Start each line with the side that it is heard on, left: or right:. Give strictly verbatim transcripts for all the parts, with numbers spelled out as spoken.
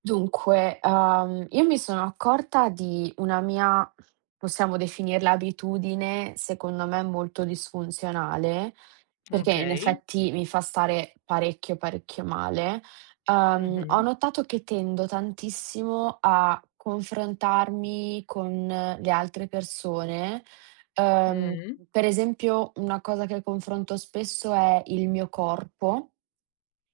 right: Dunque, uhm, io mi sono accorta di una mia, possiamo definirla abitudine, secondo me molto disfunzionale, perché in
left: Okay.
right: effetti mi fa stare parecchio, parecchio male. Uhm, ho
left: Mh-mh.
right: notato che tendo tantissimo a confrontarmi con le altre persone. Uhm,
left: Mh.
right: per esempio una cosa che confronto spesso è il mio corpo.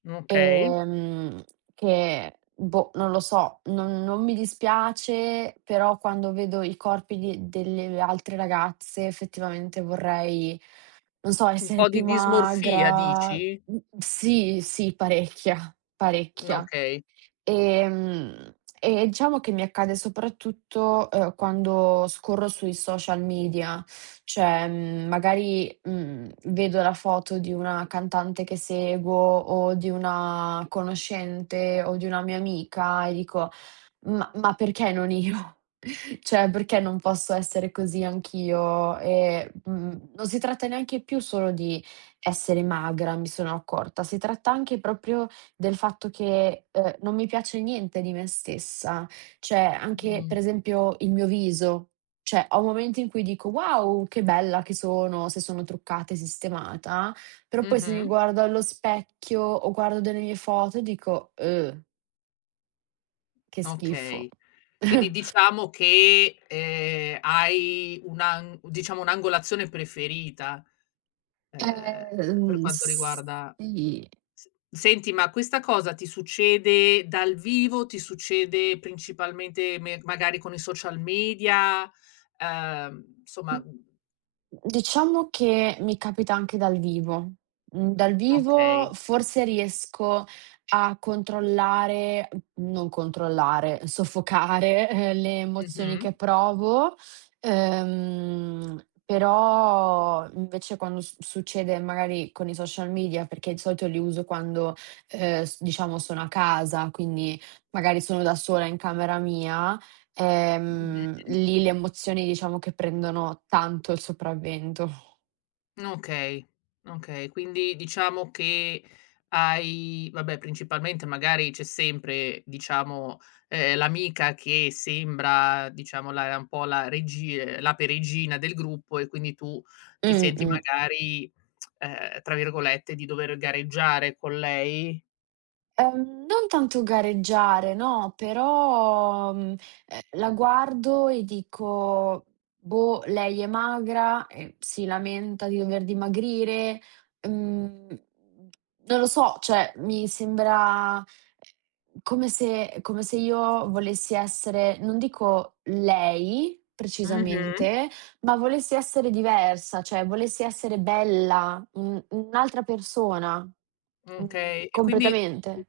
left: Okay.
right: Ehm, che boh, non lo so, non non mi dispiace, però quando vedo i corpi di delle altre ragazze effettivamente vorrei, non so,
left: Un
right: essere
left: po' di
right: più
left: dismorfia
right: magra.
left: dici?
right: Mh, sì, sì, parecchia,
left: N
right: parecchia.
left: Okay.
right: Ehm, e diciamo che mi accade soprattutto, uhm, quando scorro sui social media, cioè, mhmm, magari, mhmm, vedo la foto di una cantante che seguo o di una conoscente o di una mia amica e dico: ma ma perché non io? Cioè, perché non posso essere così anch'io? Ehm, mhmm, Non si tratta neanche più solo di essere magra, mi sono accorta, si tratta anche proprio del fatto che, uhm, non mi piace niente di me stessa. Cioè, anche
left: Mh.
right: per esempio il mio viso. Cioè, ho momenti in cui dico: "Wow, che bella che sono", se sono truccata e sistemata, però poi se mi
left: Mh-mh.
right: guardo allo specchio o guardo delle mie foto dico: "Uhm, che schifo".
left: Okay. Quindi diciamo che, ehm, hai, una n diciamo, un'angolazione preferita, ehm,
right: Ehm,
left: per
right: mhmm,
left: quanto riguarda...
right: sì.
left: s Senti, ma questa cosa ti succede dal vivo? Ti succede principalmente me magari con i social media? Ehm, insomma,
right: Mhmm,
left: mhmm,
right: diciamo che mi capita anche dal vivo. Mhmm, dal vivo
left: okay.
right: forse riesco a controllare, non controllare, soffocare, ehm, le emozioni
left: Mh-mh.
right: che provo, ehm, però invece quando s succede magari con i social media, perché di solito li uso quando, ehm, s diciamo sono a casa, quindi magari sono da sola in camera mia. Ehm,
left: Mh-mh.
right: lì le emozioni diciamo che prendono tanto il sopravvento.
left: Okay, okay. Quindi diciamo che hai, vabbè, principalmente magari c'è sempre, diciamo, ehm, l'amica che sembra, diciamo, la un po' la regi ehm, l'ape regina del gruppo, e quindi tu ti senti
right: Mh-mh.
left: magari, ehm, tra virgolette, di dover gareggiare con lei?
right: Ehm, non tanto gareggiare, no, però, mhmm, ehm, la guardo e dico: "Boh, lei è magra, ehm, si lamenta di dover dimagrire", mhmm, non lo so, cioè mi sembra eh, come se come se io volessi essere, non dico lei
left: Mh-mh.
right: precisamente, ma volessi essere diversa, cioè volessi essere bella, un un'altra persona, mhmm,
left: Okay, e quindi...
right: completamente.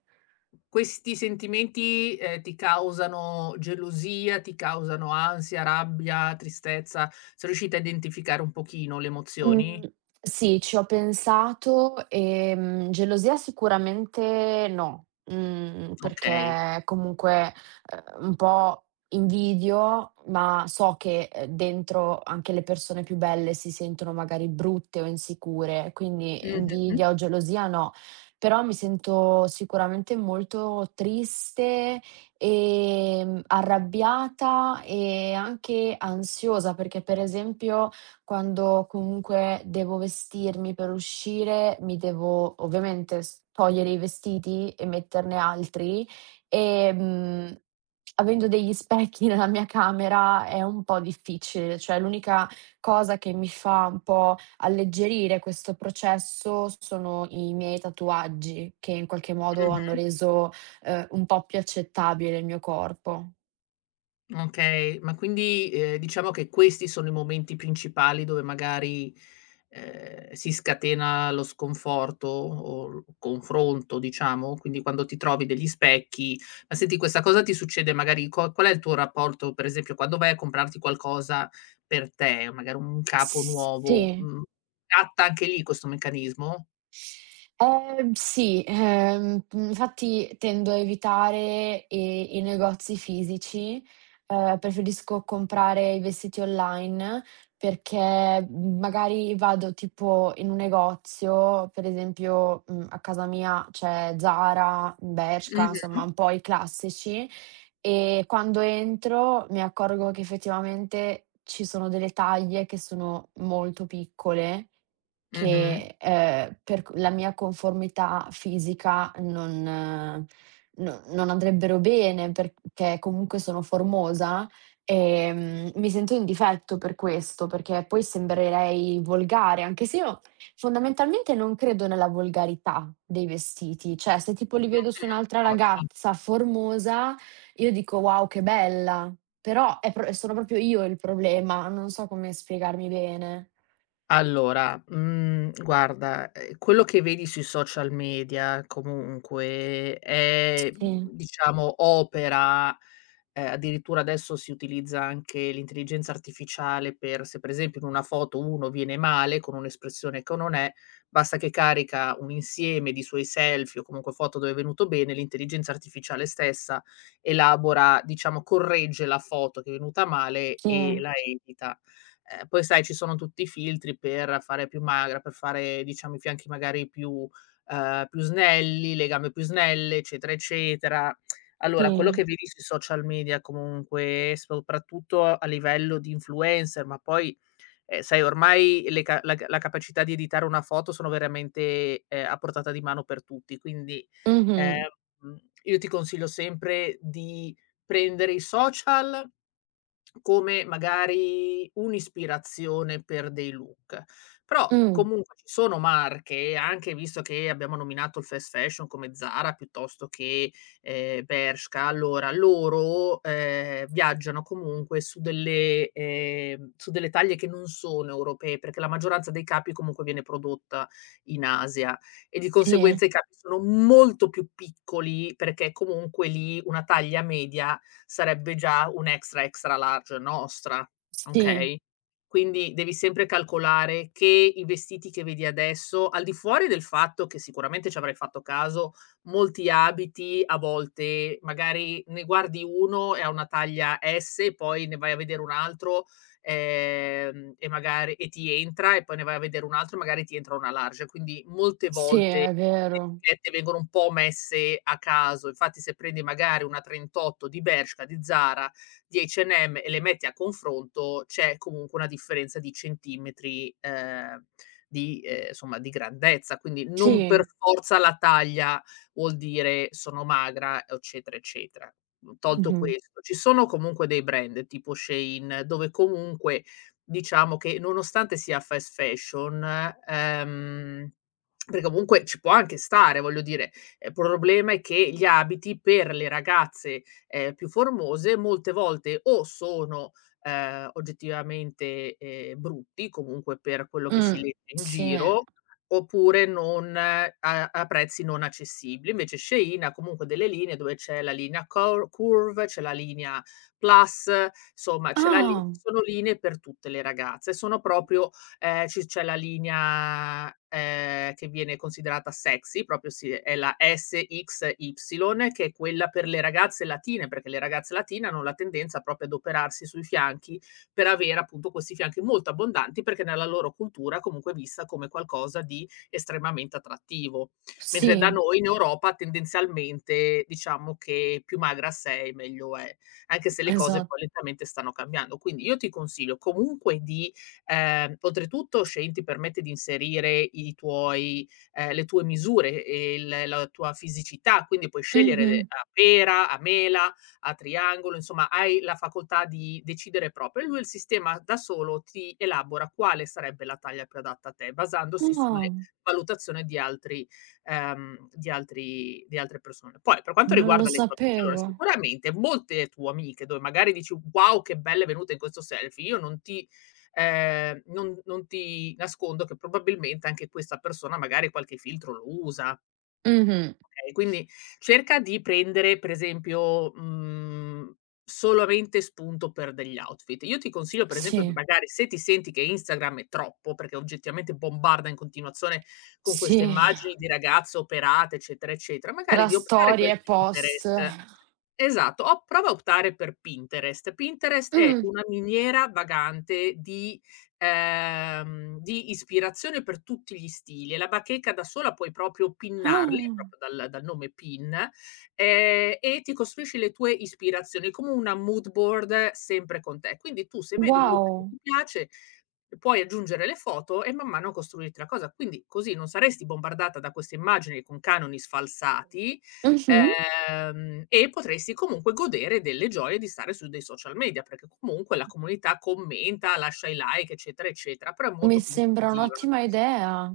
left: Questi sentimenti, ehm, ti causano gelosia, ti causano ansia, rabbia, tristezza? Sei riuscita a identificare un pochino le
right: Mhmm,
left: emozioni?
right: sì, ci ho pensato, ehm, gelosia sicuramente no, mhmm,
left: Okay.
right: perché comunque, uhm, un po' invidio, ma so che, ehm, dentro anche le persone più belle si sentono magari brutte o insicure, quindi
left: Mh-mh,
right: invidia o gelosia no. Però mi sento sicuramente molto triste, ehm, arrabbiata e anche ansiosa, perché per esempio, quando comunque devo vestirmi per uscire, mi devo ovviamente s togliere i vestiti e metterne altri, ehm, avendo degli specchi nella mia camera è un po' difficile, cioè l'unica cosa che mi fa un po' alleggerire questo processo sono i miei tatuaggi, che in qualche modo hanno
left: mh.
right: reso, ehm, un po' più accettabile il mio corpo.
left: Okay, ma quindi, ehm, diciamo che questi sono i momenti principali dove magari, ehm, si scatena lo sconforto o il confronto, diciamo, quindi quando ti trovi degli specchi. Ma senti, questa cosa ti succede magari... co Qual è il tuo rapporto, per esempio, quando vai a comprarti qualcosa per te, magari un capo nuovo,
right: Sì.
left: mhmm, scatta anche lì questo meccanismo?
right: Ehm, sì, ehm, infatti tendo a evitare i i negozi fisici, ehm, preferisco comprare i vestiti online perché, mhmm, magari vado tipo in un negozio, per esempio, mhmm, a casa mia c'è Zara, Bershka,
left: Mh-mh,
right: insomma un po' i classici, e quando entro mi accorgo che effettivamente ci sono delle taglie che sono molto piccole
left: mh-mh.
right: che, ehm, per c la mia conformità fisica non eh, no non andrebbero bene perché comunque sono formosa, ehm, mi sento in difetto per questo, perché poi sembrerei volgare, anche se io fondamentalmente non credo nella volgarità dei vestiti. Cioè, se tipo li vedo su
left: Mh-mh.
right: un'altra
left: Ottimo.
right: ragazza formosa, io dico: "Wow, che bella!" Però è pro sono proprio io il problema, non so come spiegarmi bene.
left: Allora, mhmm, guarda, ehm, quello che vedi sui social media comunque è,
right: Sì,
left: mhmm, diciamo, opera ehm, addirittura adesso si utilizza anche l'intelligenza artificiale per... se Per esempio, in una foto uno viene male con un'espressione che o non è, basta che carica un insieme di suoi selfie o comunque foto dove è venuto bene, l'intelligenza artificiale stessa elabora, diciamo, corregge la foto che è venuta male e
right: sì.
left: la edita. Ehm, poi sai, ci sono tutti i filtri per fare più magra, per fare, diciamo, i fianchi magari più, ehm, più snelli, le gambe più snelle, eccetera, eccetera.
right: Sì,
left: Allora, quello che vedi sui social media comunque, soprattutto a livello di influencer, ma poi, ehm, sai, ormai le ca la la capacità di editare una foto sono veramente, ehm, a portata di mano per tutti, quindi, ehm,
right: mh-mh,
left: io ti consiglio sempre di prendere i social come magari un'ispirazione per dei look. Però
right: mh,
left: comunque ci sono marche, anche visto che abbiamo nominato il fast fashion come Zara piuttosto che, ehm, Bershka. Allora loro, ehm, viaggiano comunque su delle ehm, su delle taglie che non sono europee, perché la maggioranza dei capi comunque viene prodotta in Asia, e di
right: sì,
left: conseguenza i capi sono molto più piccoli, perché comunque lì una taglia media sarebbe già un extra, extra large nostra,
right: sì,
left: okay, quindi devi sempre calcolare che i vestiti che vedi adesso, al di fuori del fatto che sicuramente ci avrai fatto caso, molti abiti a volte magari ne guardi uno e ha una taglia S, poi ne vai a vedere un altro, ehm, e magari e ti entra, e poi ne vai a vedere un altro e magari ti entra una large. Quindi molte
right: sì,
left: volte
right: è
left: le
right: vero.
left: etichette vengono un po' messe a caso. Infatti, se prendi magari una trentotto di Bershka, di Zara, di acca e emme e emme e le metti a confronto, c'è comunque una differenza di centimetri, ehm, di ehm, insomma, di grandezza, quindi non per
right: Sì,
left: forza la taglia vuol dire sono magra, eccetera, eccetera. Mhmm, tolto
right: mh-mh,
left: questo, ci sono comunque dei brand tipo Shein, dove comunque, diciamo che nonostante sia fast fashion, ehm perché comunque ci può anche stare, voglio dire. eh, Il problema è che gli abiti per le ragazze, ehm, più formose, molte volte o sono, ehm, oggettivamente, ehm, brutti, comunque per quello che si
right: mh,
left: legge in
right: sì.
left: giro, oppure non eh, a a prezzi non accessibili. Invece Shein ha comunque delle linee, dove c'è la linea cor Curve, c'è la linea Plus, insomma c'è la li
right: Ah,
left: ci sono linee per tutte le ragazze. Sono proprio... ehm, ci c'è la linea, ehm, che viene considerata sexy, proprio si è la esse ics ipsilon, che è quella per le ragazze latine, perché le ragazze latine hanno la tendenza proprio ad operarsi sui fianchi per avere appunto questi fianchi molto abbondanti, perché nella loro cultura comunque è vista come qualcosa di estremamente attrattivo. Mentre da
right: sì,
left: noi in Europa tendenzialmente diciamo che più magra sei, meglio è, anche se le cose
right: esa
left: poi lentamente stanno cambiando. Quindi io ti consiglio comunque. Di Ehm, oltretutto, Shein ti permette di inserire i tuoi, ehm, le tue misure e il la tua fisicità, quindi puoi scegliere
right: mh-mh.
left: de a pera, a mela, a triangolo, insomma hai la facoltà di decidere proprio, e lui, il sistema, da solo ti elabora quale sarebbe la taglia più adatta a te, basandosi
right: Ah,
left: sulle valutazioni di altri, ehm, di altri di altre persone. Poi, per quanto
right: non lo
left: riguarda le tue amiche, allora
right: sapevo.
left: sicuramente molte tue amiche dove magari dici: "Wow, che bella è venuta in questo selfie", io non ti ehm, non non ti nascondo che probabilmente anche questa persona magari qualche filtro lo usa,
right: Mh-mh,
left: okay, quindi cerca di prendere, per esempio, mhmm, solamente spunto per degli outfit. Io ti consiglio, per esempio,
right: sì,
left: magari se ti senti che Instagram è troppo, perché oggettivamente bombarda in continuazione con queste
right: sì,
left: immagini di ragazze operate, eccetera, eccetera, magari
right: tra
left: di optare
right: storie
left: per
right: e post.
left: Pinterest. Esatto, o prova a optare per Pinterest. Pinterest è
right: Mh,
left: una miniera vagante di ehm, di ispirazione per tutti gli stili, e la bacheca, da sola, puoi proprio pinnarli,
right: ah,
left: proprio dal dal nome pin, ehm, e ti costruisci le tue ispirazioni come una mood board, eh, sempre con te. Quindi tu, se vedi un look che
right: wow,
left: ti piace, puoi aggiungere le foto e man mano costruirti la cosa. Quindi così non saresti bombardata da queste immagini con canoni sfalsati.
right: mh-mh,
left: Ehm, e potresti comunque godere delle gioie di stare su dei social media, perché comunque la comunità commenta, lascia i like, eccetera, eccetera, però è
right: mi
left: molto più
right: sembra
left: inclusiva.
right: un'ottima idea,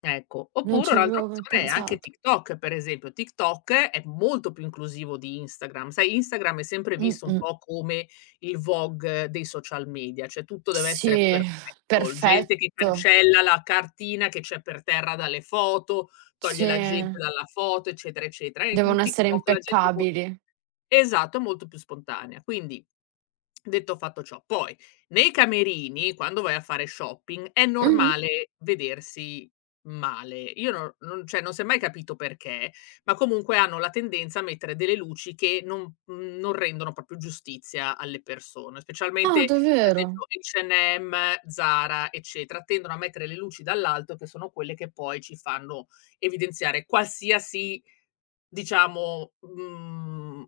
left: Ecco,
right: non
left: oppure
right: ci
left: un'altra
right: avevo mai
left: opzione è anche
right: pensato.
left: TikTok, per esempio. TikTok è molto più inclusivo di Instagram. Sai, Instagram è sempre visto un
right: Mh-mh,
left: po' come il Vogue dei social media, cioè tutto deve essere
right: sì,
left: perfetto. Gente che
right: perfetto.
left: cancella la cartina che c'è per terra dalle foto,
right: Sì,
left: toglie la gente dalla foto, eccetera, eccetera. E in
right: devono essere
left: TikTok la gente è molto...
right: impeccabili.
left: Esatto, è molto più spontanea. Quindi, detto fatto ciò, poi nei camerini, quando vai a fare shopping, è
right: Mh-mh.
left: normale vedersi male. Io no non, cioè, non si è mai capito perché, ma comunque hanno la tendenza a mettere delle luci che non, mhmm, non rendono proprio giustizia alle persone,
right: Ah,
left: specialmente per
right: davvero?
left: esempio acca e emme, Zara, eccetera, tendono a mettere le luci dall'alto, che sono quelle che poi ci fanno evidenziare qualsiasi, diciamo, mhmm,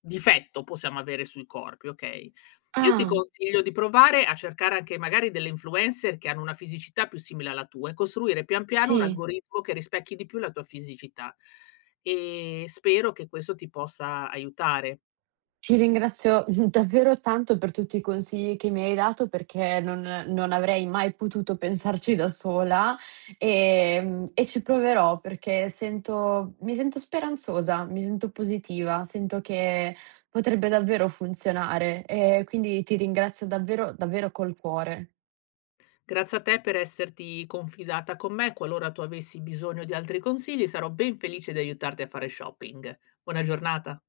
left: difetto possiamo avere sui corpi, okay? Io ti
right: Ah,
left: consiglio di provare a cercare anche magari delle influencer che hanno una fisicità più simile alla tua, e costruire pian piano un
right: sì.
left: algoritmo che rispecchi di più la tua fisicità. E spero che questo ti possa aiutare.
right: Ti ringrazio davvero tanto per tutti i consigli che mi hai dato perché non non avrei mai potuto pensarci da sola, ehm, e ci proverò perché sento mi sento speranzosa, mi sento positiva, sento che potrebbe davvero funzionare e quindi ti ringrazio davvero, davvero col cuore.
left: Grazie a te per esserti confidata con me. Qualora tu avessi bisogno di altri consigli, sarò ben felice di aiutarti a fare shopping. Buona giornata.